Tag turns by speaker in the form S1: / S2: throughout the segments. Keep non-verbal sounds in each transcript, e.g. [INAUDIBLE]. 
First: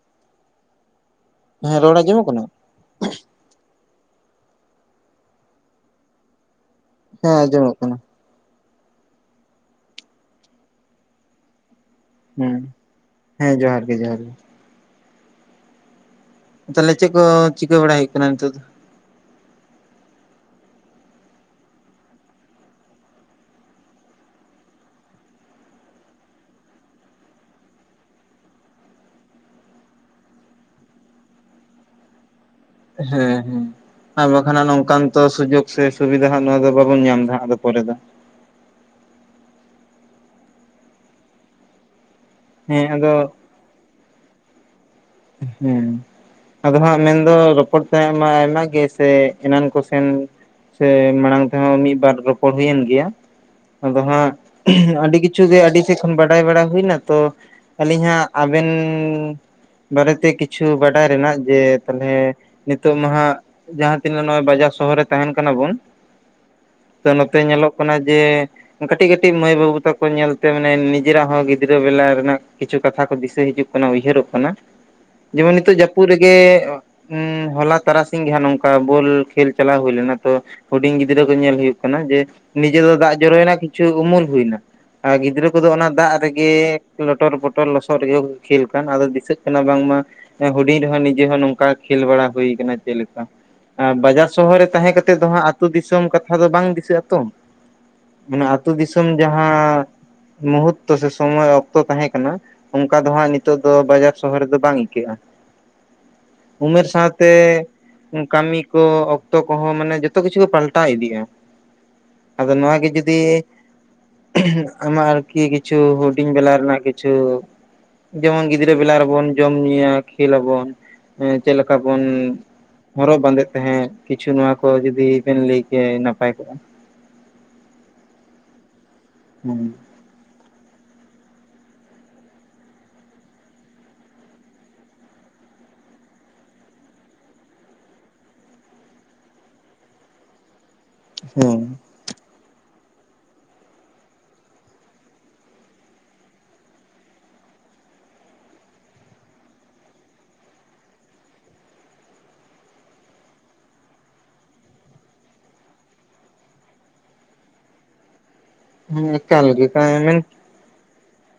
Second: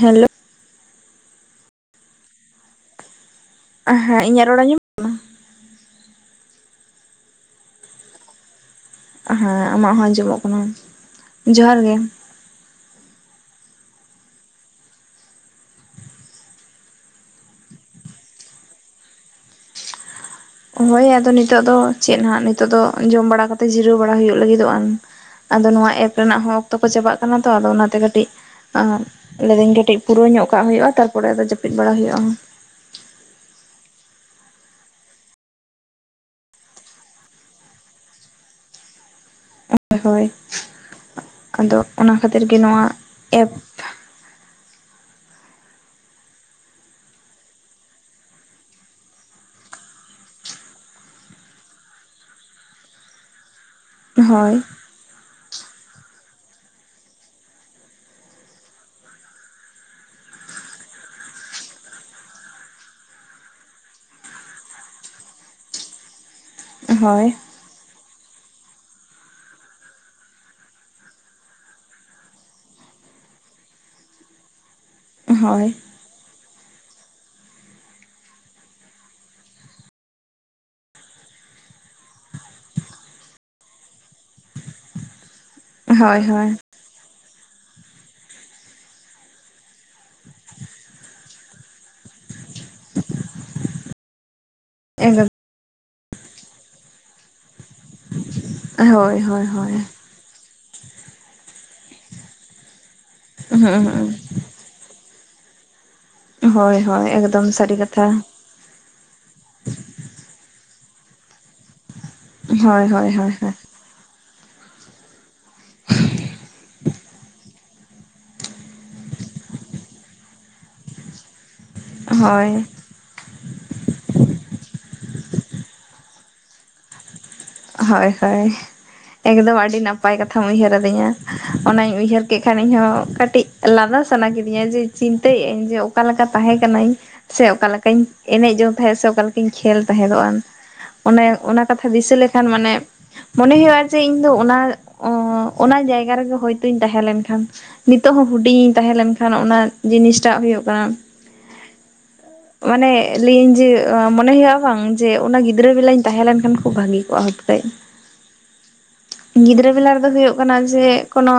S1: Hello
S2: ᱦᱮᱸ, ᱨᱚᱲ ᱟᱸᱡᱚᱢᱚ ᱠᱟᱱᱟ?
S1: ᱦᱮᱸ, ᱤᱧᱟᱹᱜ ᱨᱚᱲ ᱟᱸᱡᱚᱢ ᱠᱟᱱᱟ?
S2: ᱦᱮᱸ, ᱟᱸᱡᱚᱢᱚᱜ ᱠᱟᱱᱟ ᱾
S1: ᱦᱮᱸ ᱟᱢᱟᱜ ᱦᱚᱸ ᱟᱸᱡᱚᱢᱚᱜ ᱠᱟᱱᱟ ᱡᱚᱦᱟᱨ ᱜᱮ᱾
S2: ᱦᱩᱸ ᱦᱮᱸ ᱡᱚᱦᱟᱨ ᱜᱮ ᱡᱚᱦᱟᱨ ᱜᱮ᱾ ᱛᱟᱦᱚᱞᱮ ᱪᱮᱫ ᱠᱚ ᱪᱤᱠᱟᱹ ᱵᱟᱲᱟ ᱦᱩᱭᱩᱜ ᱠᱟᱱᱟ ᱱᱤᱛ ᱫᱚ᱾
S1: ᱦᱳᱭ ᱟᱫᱚ ᱱᱤᱛᱚᱜ ᱫᱚ ᱪᱮᱫ ᱱᱟᱜ ᱱᱤᱛᱚᱜ ᱫᱚ ᱡᱚᱢ ᱵᱟᱲᱟ ᱠᱟᱛᱮ ᱡᱤᱨᱟᱹᱣ ᱵᱟᱲᱟ ᱦᱩᱭᱩᱜ ᱞᱟᱹᱜᱤᱫᱚᱜ ᱟᱱ ᱟᱫᱚ ᱱᱚᱣᱟ ᱮᱯ ᱨᱮᱱᱟᱜ ᱦᱚᱸ ᱚᱠᱛᱚ ᱠᱚ ᱪᱟᱵᱟ ᱠᱟᱱᱟ ᱛᱚ ᱟᱫᱚ ᱚᱱᱟᱛᱮ ᱠᱟᱹᱴᱤᱡ ᱟᱵ ᱞᱟᱹᱭ ᱫᱤᱱ ᱠᱟᱹᱴᱤᱡ ᱯᱩᱨᱟᱹ ᱧᱚᱜ ᱠᱟᱜ ᱦᱩᱭᱩᱜᱼᱟ᱾ ᱛᱟᱨᱯᱚᱨᱮ ᱟᱫᱚ ᱡᱟᱹᱯᱤᱫ ᱵᱟᱲᱟ ᱦᱳᱭᱳᱜᱼᱟ᱾
S2: ᱦᱮᱸ ᱦᱮᱸ᱾ ᱟᱨ ᱵᱟᱠᱷᱟᱱᱜ ᱱᱚᱝᱠᱟᱱ ᱛᱚ ᱥᱩᱡᱳᱜᱽ ᱥᱮ ᱥᱩᱵᱤᱫᱷᱟ ᱦᱚᱸ ᱱᱚᱣᱟ ᱫᱚ ᱵᱟᱵᱚᱱ ᱧᱟᱢ ᱮᱫᱟ ᱟᱫᱚ ᱯᱚᱨᱮ ᱫᱚ᱾
S1: ᱦᱳᱭ ᱦᱳᱭ ᱟᱫᱚ ᱚᱱᱟ ᱠᱷᱟᱹᱛᱤᱨ ᱜᱮ ᱱᱚᱣᱟ
S2: ᱦᱮᱸ ᱟᱫᱚ
S1: ᱮᱯ
S2: ᱦᱩᱸ᱾ ᱟᱫᱚ ᱦᱟᱸᱜ ᱢᱮᱱᱫᱚ ᱨᱚᱯᱚᱲ ᱛᱟᱦᱮᱸ ᱢᱟ ᱟᱭᱢᱟ ᱜᱮ ᱥᱮ ᱮᱱᱟᱱ ᱠᱚᱥᱮᱱ ᱥᱮ ᱢᱟᱲᱟᱝ ᱛᱮᱦᱚᱸ ᱢᱤᱫᱵᱟᱨ ᱨᱚᱯᱚᱲ ᱦᱩᱭᱮᱱ ᱜᱮᱭᱟ ᱟᱫᱚ ᱦᱟᱸᱜ
S1: ᱦᱳᱭ
S2: ᱟᱹᱰᱤ ᱠᱤᱪᱷᱩ ᱠᱤᱪᱷᱩ ᱜᱮ ᱟᱹᱰᱤ ᱥᱮᱫ ᱠᱷᱚᱱ ᱵᱟᱰᱟᱭ ᱵᱟᱲᱟ ᱦᱩᱭᱱᱟ ᱛᱚ, ᱟᱹᱞᱤᱧ ᱦᱟᱜᱸ ᱟᱵᱮᱱ ᱵᱟᱨᱮᱛᱮ ᱠᱤᱪᱷᱩ ᱵᱟᱰᱟᱭ ᱨᱮᱱᱟᱜ ᱡᱮ ᱛᱟᱦᱞᱮ ᱱᱤᱛᱚᱜ ᱢᱟᱦᱟᱸᱜ ᱡᱟᱦᱟᱸ ᱛᱤᱱᱟᱹᱜ ᱱᱚᱜᱼᱚᱭ ᱵᱟᱡᱟᱨ ᱥᱚᱦᱚᱨ ᱨᱮ ᱛᱟᱦᱮᱱ ᱠᱟᱱᱟ ᱵᱚᱱ ᱛᱚ
S1: ᱦᱳᱭ
S2: ᱱᱚᱛᱮ ᱧᱮᱞᱚᱜ ᱠᱟᱱᱟ ᱡᱮ ᱠᱟᱹᱴᱤᱡ ᱠᱟᱹᱴᱤᱡ ᱢᱟᱹᱭ ᱵᱟᱹᱵᱩ ᱛᱟᱠᱚ ᱧᱮᱞᱛᱮ ᱢᱟᱱᱮ ᱱᱤᱡᱮᱨᱟᱜ ᱦᱚᱸ ᱜᱤᱫᱽᱨᱟᱹ ᱵᱮᱞᱟ ᱨᱮᱱᱟᱜ ᱠᱤᱪᱷᱩ ᱠᱟᱛᱷᱟ ᱠᱚ ᱫᱤᱥᱟᱹ ᱦᱤᱡᱩᱜ ᱠᱟᱱᱟ ᱩᱭᱦᱟᱹᱨᱚᱜ ᱠᱟᱱᱟ ᱡᱮᱢᱚᱱ
S1: ᱦᱳᱭ
S2: ᱱᱤᱛᱚᱜ ᱡᱟᱹᱯᱩᱫ ᱨᱮᱜᱮ ᱩᱸ ᱦᱚᱞᱟ ᱛᱟᱨᱟᱥᱤᱧ ᱜᱮ ᱦᱟᱸᱜ ᱱᱚᱝᱠᱟ ᱵᱚᱞ ᱠᱷᱮᱞ ᱪᱟᱞᱟᱣ ᱦᱩᱭ ᱞᱮᱱᱟ ᱛᱚ ᱦᱩᱰᱤᱧ ᱜᱤᱫᱽᱨᱟᱹ ᱠᱚ ᱧᱮᱞ ᱦᱩᱭᱩᱜ ᱠᱟᱱᱟ ᱡᱮ ᱱᱤᱡᱮ ᱫᱚ ᱫᱟᱜ ᱡᱚᱨᱚᱭᱮᱱᱟ ᱠᱤᱪᱷᱩ ᱩᱢᱩᱞ ᱦᱩᱭᱱᱟ ᱟᱨ ᱜᱤᱫᱽᱨᱟᱹ ᱠᱚᱫᱚ ᱚᱱᱟ ᱫᱟᱜ
S1: ᱦᱳᱭ
S2: ᱨᱮᱜᱮ
S1: ᱦᱳᱭ
S2: ᱞᱚᱴᱚᱨ ᱯᱚᱴᱚᱨ ᱞᱚᱥᱚᱫ ᱨᱮᱜᱮ ᱠᱚ ᱠᱷᱮᱞ ᱠᱟᱱ ᱟᱫᱚ ᱫᱤᱥᱟᱹᱜ ᱠᱟᱱᱟ ᱵᱟᱝᱢᱟ ᱦᱩᱰᱤᱧ ᱨᱮᱦᱚᱸ ᱱᱤᱡᱮ ᱦᱚᱸ ᱱᱚᱝᱠᱟ ᱠᱷᱮᱞ ᱵᱟᱲᱟ ᱦᱩᱭ ᱠᱟᱱᱟ ᱪᱮᱫ ᱞᱮᱠᱟ ᱾ ᱟ ᱵᱟᱡᱟᱨ ᱥᱚᱦᱚᱨ ᱨᱮ ᱛᱟᱦᱮᱸ ᱠᱟᱛᱮᱫ ᱫᱚ
S1: ᱮᱠᱫᱚᱢ
S2: ᱦᱟᱸᱜ ᱟᱹᱛᱩ ᱫᱤᱥᱚᱢ ᱠᱟᱛᱷᱟ ᱫᱚ ᱵᱟᱝ ᱫᱤᱥᱟᱹᱜ ᱟᱛᱚ ᱢᱟᱱᱮ ᱟᱹᱛᱩ
S1: ᱦᱳᱭ
S2: ᱫᱤᱥᱚᱢ
S1: ᱦᱳᱭ ᱦᱳᱭ
S2: ᱡᱟᱦᱟᱸ ᱢᱩᱦᱩᱨᱛᱚ ᱥᱮ ᱥᱚᱢᱚᱭ ᱚᱠᱛᱚ ᱛᱟᱦᱮᱸ ᱠᱟᱱᱟ ᱚᱝᱠᱟ ᱫᱚ ᱦᱟᱸᱜ ᱱᱤᱛᱚᱜ
S1: ᱦᱩᱸ
S2: ᱫᱚ
S1: ᱦᱩᱸ
S2: ᱵᱟᱡᱟᱨ ᱠᱚᱨᱮ ᱫᱚ ᱵᱟᱝ ᱟᱹᱠᱟᱹᱜᱼᱟ ᱾
S1: ᱦᱳᱭ
S2: ᱩᱢᱮᱨ
S1: ᱦᱳᱭ ᱮᱠᱫᱚᱢ
S2: ᱥᱟᱶᱛᱮ
S1: ᱥᱟᱹᱨᱤ ᱠᱟᱛᱷᱟ
S2: ᱠᱟᱹᱢᱤ ᱠᱚ ᱚᱠᱛᱚ ᱠᱚᱦᱚᱸ ᱢᱟᱱᱮ ᱡᱚᱛᱚ ᱠᱤᱪᱷᱩ ᱠᱚ ᱯᱟᱞᱴᱟᱣ ᱤᱫᱤᱜᱼᱟ ᱾ ᱟᱫᱚ ᱱᱚᱣᱟ
S1: ᱦᱳᱭ
S2: ᱜᱮ
S1: ᱦᱳᱭ
S2: ᱡᱩᱫᱤ
S1: ᱦᱳᱭ ᱦᱳᱭ
S2: ᱟᱢᱟᱜ ᱟᱨᱠᱤ ᱠᱤᱪᱷᱩ ᱦᱩᱰᱤᱧ ᱵᱮᱞᱟ ᱨᱮᱱᱟᱜ ᱠᱤᱪᱷᱩ ᱡᱮᱢᱚᱱ ᱜᱤᱫᱽᱨᱟᱹ ᱵᱮᱞᱟ ᱵᱚᱱ ᱡᱚᱢ ᱧᱩᱭᱟ ᱠᱷᱮᱞᱟᱵᱚᱱ ᱮᱸ ᱪᱮᱫ ᱞᱮᱠᱟ ᱵᱚᱱ
S1: ᱦᱳᱭ
S2: ᱦᱚᱨᱚᱜ ᱵᱟᱸᱫᱮᱜ ᱛᱟᱦᱮᱸᱫ ᱠᱤᱪᱷᱩ ᱱᱚᱣᱟ ᱠᱚ ᱡᱩᱫᱤ ᱵᱮᱱ ᱞᱟᱹᱭ ᱠᱮᱭᱟ ᱱᱟᱯᱟᱭ ᱠᱚᱜᱼᱟ ᱾
S1: ᱦᱳᱭ ᱦᱳᱭ ᱮᱠᱫᱚᱢ
S2: ᱦᱮᱸ
S1: ᱟᱹᱰᱤ ᱱᱟᱯ ᱱᱟᱯᱟᱭ ᱠᱟᱛᱷᱟᱢ ᱩᱭᱦᱟᱹᱨ ᱟᱹᱫᱤᱧᱟ ᱚᱱᱟᱧ ᱩᱭᱦᱟᱹᱨ ᱠᱮᱜ ᱠᱷᱟᱱ ᱤᱧᱦᱚᱸ ᱠᱟᱹᱴᱤᱡ ᱞᱟᱸᱫᱟ ᱥᱟᱱᱟ ᱠᱮᱫᱤᱧᱟ ᱡᱮ ᱪᱤᱱᱛᱟᱹᱭᱮᱜᱧ ᱡᱮ ᱚᱠᱟᱞᱮᱠᱟ ᱛᱟᱦᱮᱸ ᱠᱟᱹᱱᱟᱹᱧ ᱥᱮ ᱚᱠᱟ ᱞᱮᱠᱟᱧ ᱮᱱᱮᱡ ᱡᱚᱝ ᱛᱟᱦᱮᱸᱜ ᱥᱮ ᱚᱠᱟ ᱞᱮᱠᱟᱧ ᱠᱷᱮᱞ ᱛᱟᱦᱮᱸᱫᱚᱜᱼᱟᱱ ᱾ ᱚᱱᱮ ᱚᱱᱟ
S2: ᱦᱮᱸ
S1: ᱠᱟᱛᱷᱟ ᱫᱤᱥᱟᱹ ᱞᱮᱠᱷᱟᱱ ᱢᱟᱱᱮ ᱢᱚᱱᱮ ᱦᱩᱭᱩᱜᱼᱟ᱾ ᱡᱮ ᱤᱧᱫᱚ ᱚᱱᱟ ᱚᱱᱟ ᱡᱟᱭᱜᱟ ᱨᱮᱜᱮ ᱦᱚᱳᱭᱛᱳᱧ ᱛᱟᱦᱮᱸ ᱞᱮᱱᱠᱷᱟᱱ ᱱᱤᱛᱚᱜ ᱦᱚᱸ ᱦᱩᱰᱤᱧᱤᱧ ᱛᱟᱦᱮᱸ ᱞᱮᱱᱠᱷᱟᱱ ᱚᱱᱟ ᱡᱤᱱᱤᱥᱴᱟᱜ ᱦᱩᱭᱩᱜ ᱠᱟᱱᱟ ᱾
S2: [INAUDIBLE]
S1: ᱢᱟᱱᱮ ᱞᱟᱹᱭ ᱟᱹᱧ ᱡᱮ ᱢᱚᱱᱮ ᱦᱩᱭᱩᱜᱼᱟ᱾ ᱵᱟᱝ ᱡᱮ ᱚᱱᱟ ᱜᱤᱫᱽᱨᱟᱹ ᱵᱮᱞᱟᱧ ᱛᱟᱦᱮᱸᱞᱮᱱᱠᱷᱟᱱ ᱠᱷᱩᱵ ᱵᱷᱟᱜᱤ ᱠᱚᱜ-ᱟ ᱦᱩᱛ ᱠᱟᱹᱡ,
S2: ᱦᱮᱸ ᱮᱠᱟᱞ ᱜᱮ
S1: ᱜᱤᱫᱽᱨᱟᱹ ᱵᱮᱞᱟ
S2: ᱦᱮᱸ
S1: ᱨᱮᱫᱚ
S2: ᱦᱮᱸ
S1: ᱦᱩᱭᱩᱜ ᱠᱟᱱᱟ ᱡᱮ ᱠᱳᱱᱳ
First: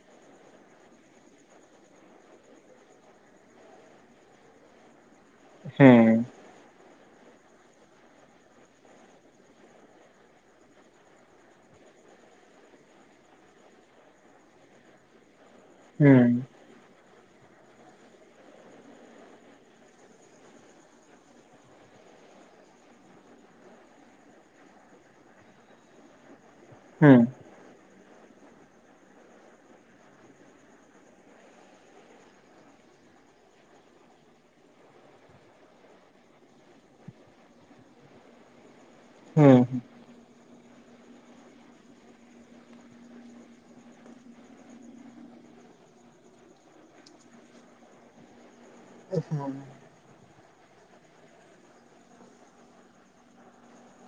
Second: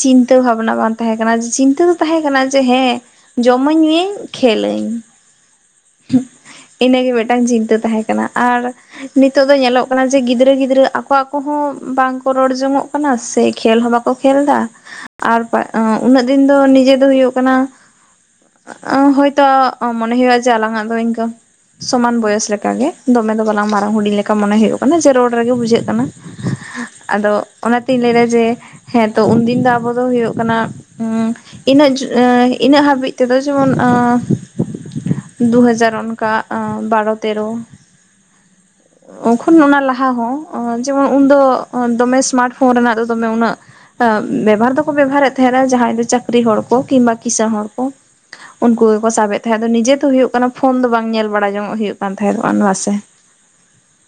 S1: ᱪᱤᱱᱛᱟᱹ ᱵᱷᱟᱵᱱᱟ ᱵᱟᱝ ᱛᱟᱦᱮᱸ ᱠᱟᱱᱟ ᱪᱤᱱᱛᱟᱹ ᱫᱚ ᱛᱟᱦᱮᱸ ᱠᱟᱱᱟ ᱡᱮ ᱦᱮᱸ ᱡᱚᱢᱟᱹᱧ ᱧᱩᱭᱟᱹᱧ ᱠᱷᱮᱞᱟᱹᱧ ᱾ ᱤᱱᱟᱹᱜᱮ ᱢᱮᱴᱟᱝ ᱪᱤᱱᱛᱟᱹ ᱛᱟᱦᱮᱸᱠᱟᱱᱟ᱾ ᱟᱨ ᱱᱤᱛᱳᱜ ᱫᱚ ᱧᱮᱞᱚᱜ ᱠᱟᱱᱟ ᱡᱮ ᱜᱤᱫᱽᱨᱟᱹ ᱜᱤᱫᱽᱨᱟᱹ ᱟᱠᱚ ᱟᱠᱚᱦᱚᱸ ᱵᱟᱝᱠᱚ ᱨᱚᱲ ᱡᱚᱝᱚᱜ ᱠᱟᱱᱟ ᱥᱮ ᱠᱷᱮᱞ ᱦᱚᱸ ᱵᱟᱠᱚ ᱠᱷᱮᱞ ᱫᱟ ᱟᱨ ᱯᱟᱜ ᱩᱱᱟᱹᱜ
S2: ᱦᱮᱸ
S1: ᱫᱤᱱ ᱫᱚ ᱱᱤᱡᱮ ᱫᱚ ᱦᱩᱭᱩᱜ ᱠᱟᱱᱟ ᱟᱸ ᱦᱳᱭᱛᱳ ᱢᱚᱱᱮ ᱦᱩᱭᱩᱜᱼᱟ ᱡᱮ ᱟᱞᱟᱝᱟᱜ ᱫᱚ ᱤᱝᱠᱟᱹ ᱥᱚᱢᱟᱱ ᱵᱚᱭᱚᱥ ᱞᱮᱠᱟᱜ ᱜᱮ ᱫᱚᱢᱮ ᱫᱚ ᱵᱟᱞᱟᱝ ᱢᱟᱨᱟᱝ ᱦᱩᱰᱤᱧ ᱞᱮᱠᱟ ᱢᱚᱱᱮ ᱦᱩᱭᱩᱜ ᱚᱱᱮ ᱡᱮ ᱨᱚᱲ ᱨᱮᱜᱮ ᱵᱩᱡᱷᱟᱹᱜ ᱠᱟᱱᱟ,
S2: ᱦᱮᱸ
S1: ᱟᱫᱚ ᱚᱱᱟ ᱛᱤᱧ ᱞᱟᱹᱭ ᱫᱟ ᱡᱮ ᱦᱮᱸᱛᱚ ᱩᱱ ᱫᱤᱱ ᱫᱚ ᱟᱵᱚ ᱫᱚ ᱦᱩᱭᱩᱜ ᱠᱟᱱᱟ ᱩᱸ ᱤᱱᱟᱹᱜ ᱡᱚ ᱤᱱᱟᱹᱜ ᱦᱟᱹᱵᱤᱡ ᱛᱮᱫᱚ ᱡᱮᱢᱚᱱ ᱫᱩᱦᱟᱡᱟᱨ ᱚᱱᱠᱟ ᱟᱸ ᱵᱟᱨᱚ ᱛᱮᱨᱚ
S2: [INAUDIBLE]
S1: ᱩᱱ ᱚᱱᱟ ᱞᱟᱦᱟ ᱦᱚᱸ ᱚᱸ ᱡᱮᱢᱚᱱ ᱩᱱᱫᱚ ᱫᱚᱢᱮ ᱥᱢᱟᱨᱴ ᱯᱷᱳᱱ ᱨᱮᱱᱟᱜ ᱫᱚ ᱫᱚᱢᱮ ᱩᱱᱟᱹᱜ ᱚᱸ ᱵᱮᱵᱟᱨ ᱫᱚᱠᱚ ᱵᱮᱵᱷᱟᱨᱮᱫ ᱛᱟᱦᱮᱸᱱᱟ ᱡᱟᱦᱟᱸᱭ ᱫᱚ ᱪᱟᱹᱠᱨᱤ ᱦᱚᱲ ᱠᱚ ᱠᱤᱝᱵᱟ ᱠᱤᱥᱟᱹᱬ ᱦᱚᱲ ᱠᱚ᱾ ᱩᱱᱠᱩ ᱜᱮᱠᱚ ᱥᱟᱵᱮᱫ ᱛᱟᱦᱮᱸᱫ ᱟᱫᱚ ᱱᱤᱡᱮ ᱛᱚ ᱦᱩᱭᱩᱜ ᱠᱟᱱᱟ ᱯᱷᱳᱱ ᱫᱚ ᱵᱟᱝ ᱧᱮᱞ ᱵᱟᱲᱟ ᱡᱚᱝᱚᱜ ᱦᱩᱭᱩᱜ ᱠᱟᱱ ᱛᱟᱦᱮᱸᱫ ᱚᱱ ᱱᱚᱣᱟ ᱥᱮ ᱾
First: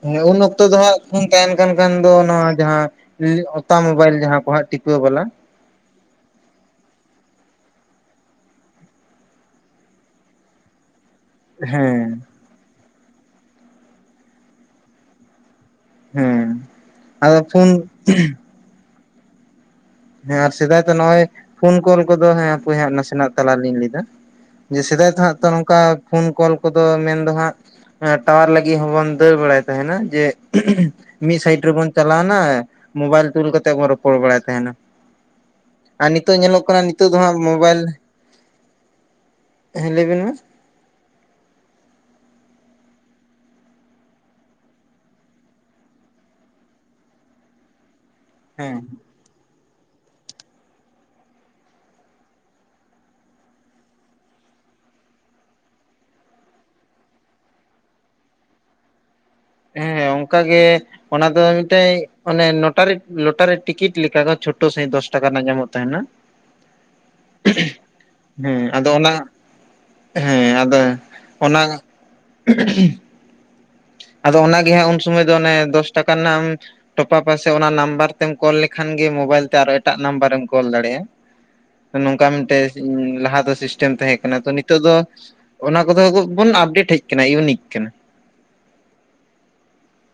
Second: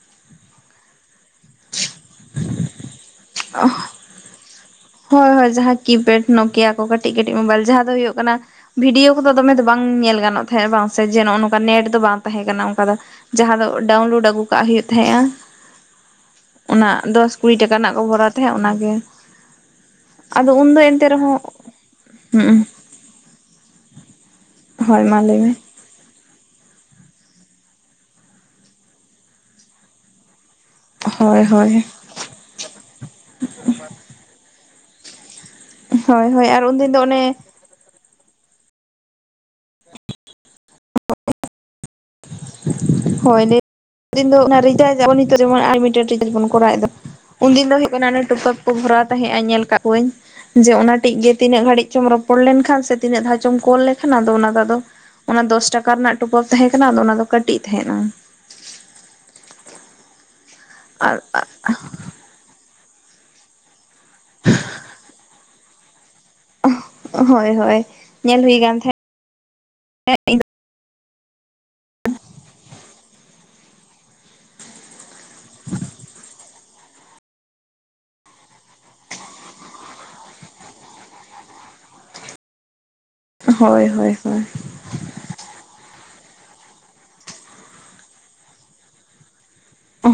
S2: ᱚᱱᱮᱸ ᱩᱱ ᱚᱠᱛᱚ ᱫᱚ ᱦᱟᱜ ᱯᱷᱩᱱ ᱛᱟᱦᱮᱱ ᱠᱟᱱ ᱠᱷᱟᱱ ᱫᱚ ᱱᱚᱣᱟ ᱡᱟᱦᱟᱸ ᱠᱳᱞ ᱚᱛᱟ ᱢᱚᱵᱟᱭᱤᱞ ᱡᱟᱦᱟᱸ ᱠᱚ ᱦᱟᱸᱜ ᱴᱤ
S1: ᱦᱳᱭ ᱦᱳᱭ ᱡᱟᱦᱟᱸ ᱠᱤᱯᱮᱰ ᱱᱚᱠᱮᱭᱟ ᱠᱚ ᱠᱟᱹᱴᱤᱡ ᱠᱟᱹᱴᱤᱡ ᱢᱳᱵᱟᱭᱤᱞ ᱡᱟᱦᱟᱸ ᱫᱚ ᱦᱩᱭᱩᱜ ᱠᱟᱱᱟ ᱵᱷᱤᱰᱤᱭᱳ ᱠᱚᱫᱚ ᱫᱚᱢᱮ ᱫᱚ ᱵᱟᱝ ᱧᱮᱞ ᱜᱟᱱᱚᱜ ᱛᱟᱦᱮᱸᱜ- ᱵᱟᱝ ᱥᱮ ᱡᱮ ᱱᱚᱜᱼᱚ ᱱᱚᱝ ᱚᱱᱠᱟ ᱱᱮᱴ ᱫᱚ ᱵᱟᱝ
S2: ᱦᱮᱸ
S1: ᱛᱟᱦᱮᱸ ᱠᱟᱱᱟ ᱚᱝᱠᱟ ᱫᱚ, ᱡᱟᱦᱟᱸ ᱫᱚ ᱰᱟᱣᱩᱱᱞᱳᱰ ᱟᱹᱜᱩ ᱠᱟᱜ ᱦᱩᱭᱩᱜ ᱛᱟᱦᱮᱸ ᱟᱸ
S2: ᱦᱮᱸ
S1: ᱾ ᱚᱱᱟ ᱫᱚᱥ
S2: ᱟᱫᱚ
S1: ᱠᱩᱲᱤ ᱴᱟᱠᱟ
S2: ᱯᱷᱳᱱ
S1: ᱨᱮᱱᱟᱜ ᱠᱚ ᱵᱷᱚᱨᱟᱣ ᱛᱟᱦᱮᱸᱜ ᱚᱱᱟᱜᱮ ᱾
S2: ᱦᱮᱸ ᱟᱨ ᱥᱮᱫᱟᱭ ᱛᱚ ᱱᱚᱜ ᱚᱭ
S1: ᱨᱮᱦᱚᱸ
S2: ᱯᱷᱳᱱ ᱠᱚᱞ ᱠᱚᱫᱚ ᱦᱮ
S1: ᱦᱩᱸ
S2: ᱦᱟᱸ ᱱᱟᱥᱮᱱᱟᱜ ᱛᱟᱞᱟ ᱞᱤᱧ ᱞᱟᱹᱭᱫᱟ ᱾ ᱡᱮ
S1: ᱦᱳᱭ
S2: ᱥᱮᱫᱟᱭ
S1: ᱢᱟ
S2: ᱫᱚ ᱦᱟᱸᱜ
S1: ᱞᱟᱹᱭ
S2: ᱛᱚ
S1: ᱢᱮ
S2: ᱱᱚᱝᱠᱟ ᱯᱷᱳᱱ ᱠᱚᱞ ᱠᱚᱫᱚ ᱢᱮᱱ ᱫᱚ ᱦᱟᱸᱜ, ᱴᱟᱣᱟᱨ ᱞᱟᱹᱜᱤᱫ ᱦᱚᱸᱵᱚᱱ ᱫᱟᱹᱲ ᱵᱟᱲᱟᱭ ᱛᱟᱦᱮᱱᱟ ᱡᱮ ᱢᱤᱫ
S1: ᱦᱳᱭ
S2: ᱥᱟᱭᱤᱰ
S1: ᱦᱳᱭ
S2: ᱨᱮᱵᱚᱱ ᱪᱟᱞᱟᱣᱱᱟ ᱢᱳᱵᱟᱭᱤᱞ ᱛᱩᱞ ᱠᱟᱛᱮᱜ ᱵᱚᱱ ᱨᱚᱯᱚᱲ ᱵᱟᱲᱟᱭ ᱛᱟᱦᱮᱱᱟ᱾ ᱟᱨ
S1: ᱦᱳᱭ
S2: ᱱᱤᱛᱟᱹᱜ
S1: ᱦᱳᱭ ᱟᱨ
S2: ᱧᱮᱞᱚᱜ ᱠᱟᱱᱟ
S1: ᱩᱱᱫᱤᱱ
S2: ᱱᱤᱛᱟᱹᱜ ᱫᱚ
S1: ᱚᱱᱮ
S2: ᱦᱟᱸᱜ ᱢᱳᱵᱟᱭᱤᱞ ᱦᱮᱸ ᱞᱟᱹᱭᱵᱤᱱ ᱢᱟ᱾
S1: ᱦᱳᱭ ᱞᱟᱹᱭ ᱫᱤᱱ ᱫᱚ ᱨᱤᱪᱟᱨᱡ [UNINTELLIGIBLE] ᱱᱤᱛᱟᱹᱜ ᱡᱮᱢᱚᱱ ᱟᱱᱞᱤᱢᱤᱴᱮᱰ ᱵᱚᱱ ᱠᱚᱨᱟᱣ ᱮᱜ ᱫᱚ ᱾ ᱩᱱᱫᱤᱱ ᱫᱚ ᱦᱳᱭᱳᱜ ᱠᱟᱱᱟ ᱚᱱᱮ ᱴᱚᱯᱟᱯ ᱠᱚ
S2: ᱦᱮᱸ
S1: ᱵᱷᱚᱨᱟᱣ ᱛᱟᱦᱮᱸᱜᱼᱟ ᱧᱮᱞ ᱠᱟᱜ ᱠᱚᱣᱟᱹᱧ ᱾ ᱡᱮ ᱚᱱᱟ ᱴᱤᱡ ᱜᱮ ᱛᱤᱱᱟᱹᱜ ᱜᱷᱟᱹᱲᱤᱡ ᱪᱚᱢ ᱨᱚᱯᱚᱲ ᱞᱮᱱᱠᱷᱟᱱ ᱥᱮ ᱛᱤᱱᱟᱹ ᱫᱷᱟᱣ ᱪᱚᱢ ᱠᱚᱞ ᱞᱮᱠᱷᱟᱱ ᱟᱫᱚ ᱚᱱᱟ ᱫᱚ ᱟᱫᱚ ᱚᱱᱟ ᱫᱚᱥ ᱴᱟᱠᱟ ᱨᱮᱱᱟᱜ ᱴᱚᱯᱟᱯ ᱛᱟᱦᱮᱸ ᱠᱟᱱᱟ ᱟᱫᱚ ᱚᱱᱟ ᱫᱚ ᱠᱟᱹᱴᱤᱡ ᱛᱟᱦᱮᱸᱱᱟ ᱾
S2: ᱦᱮᱸ ᱚᱱᱠᱟᱜᱮ
S1: ᱟᱨ
S2: ᱚᱱᱟ ᱫᱚ ᱢᱤᱫᱴᱮᱡ ᱚᱱᱮ ᱞᱚᱴᱟᱨᱤ ᱞᱚᱴᱟᱨᱤ ᱴᱤᱠᱤᱴ ᱞᱮᱠᱟ ᱪᱷᱳᱴᱳ ᱥᱟᱹᱦᱤᱡ ᱫᱚᱥ ᱴᱟᱠᱟ ᱨᱮᱱᱟᱜ ᱧᱟᱢᱚᱜ ᱛᱟᱦᱮᱱᱟ
S1: ᱦᱳᱭ ᱦᱳᱭ
S2: ᱾
S1: ᱧᱮᱞ ᱦᱩᱭ
S2: ᱦᱮᱸ
S1: ᱠᱟᱱ
S2: ᱟᱫᱚ ᱚᱱᱟ
S1: ᱛᱟᱦᱮᱸᱫ
S2: ᱦᱮᱸ ᱟᱫᱚ ᱚᱱᱟ ᱟᱫᱚ ᱚᱱᱟᱜᱮ ᱦᱟᱜ ᱩᱱ ᱥᱚᱢᱚᱭ ᱫᱚ ᱚᱱᱮ ᱫᱚᱥ ᱴᱟᱠᱟ ᱨᱮᱱᱟᱜ ᱴᱚᱯᱟᱯ ᱟᱥᱮ ᱚᱱᱟ ᱱᱟᱢᱵᱟᱨ ᱛᱮᱢ ᱠᱚᱞ ᱞᱮᱠᱷᱟᱱ ᱜᱮ ᱢᱳᱵᱟᱭᱤᱞ ᱛᱮ ᱟᱨᱚ ᱮᱴᱟᱜ ᱱᱟᱢᱵᱟᱨᱮᱢ ᱠᱚᱞ ᱫᱟᱲᱮᱭᱟᱜᱼᱟ ᱾ ᱱᱚᱝᱠᱟ ᱢᱤᱫᱴᱮᱡ ᱤ ᱞᱟᱦᱟ ᱞᱟᱦᱟ ᱫᱚ
S1: ᱦᱳᱭ
S2: ᱥᱤᱥᱴᱮᱢ
S1: ᱦᱳᱭ
S2: ᱛᱟᱦᱮᱸ ᱠᱟᱱᱟ, ᱛᱚ ᱱᱤᱛᱟᱹᱜ ᱫᱚ ᱚᱱᱟ ᱠᱚᱫᱚ ᱵᱚᱱ ᱟᱯᱰᱮᱴ ᱦᱮᱡ ᱠᱟᱱᱟ ᱤᱭᱩᱱᱤᱠ ᱠᱟᱱᱟ᱾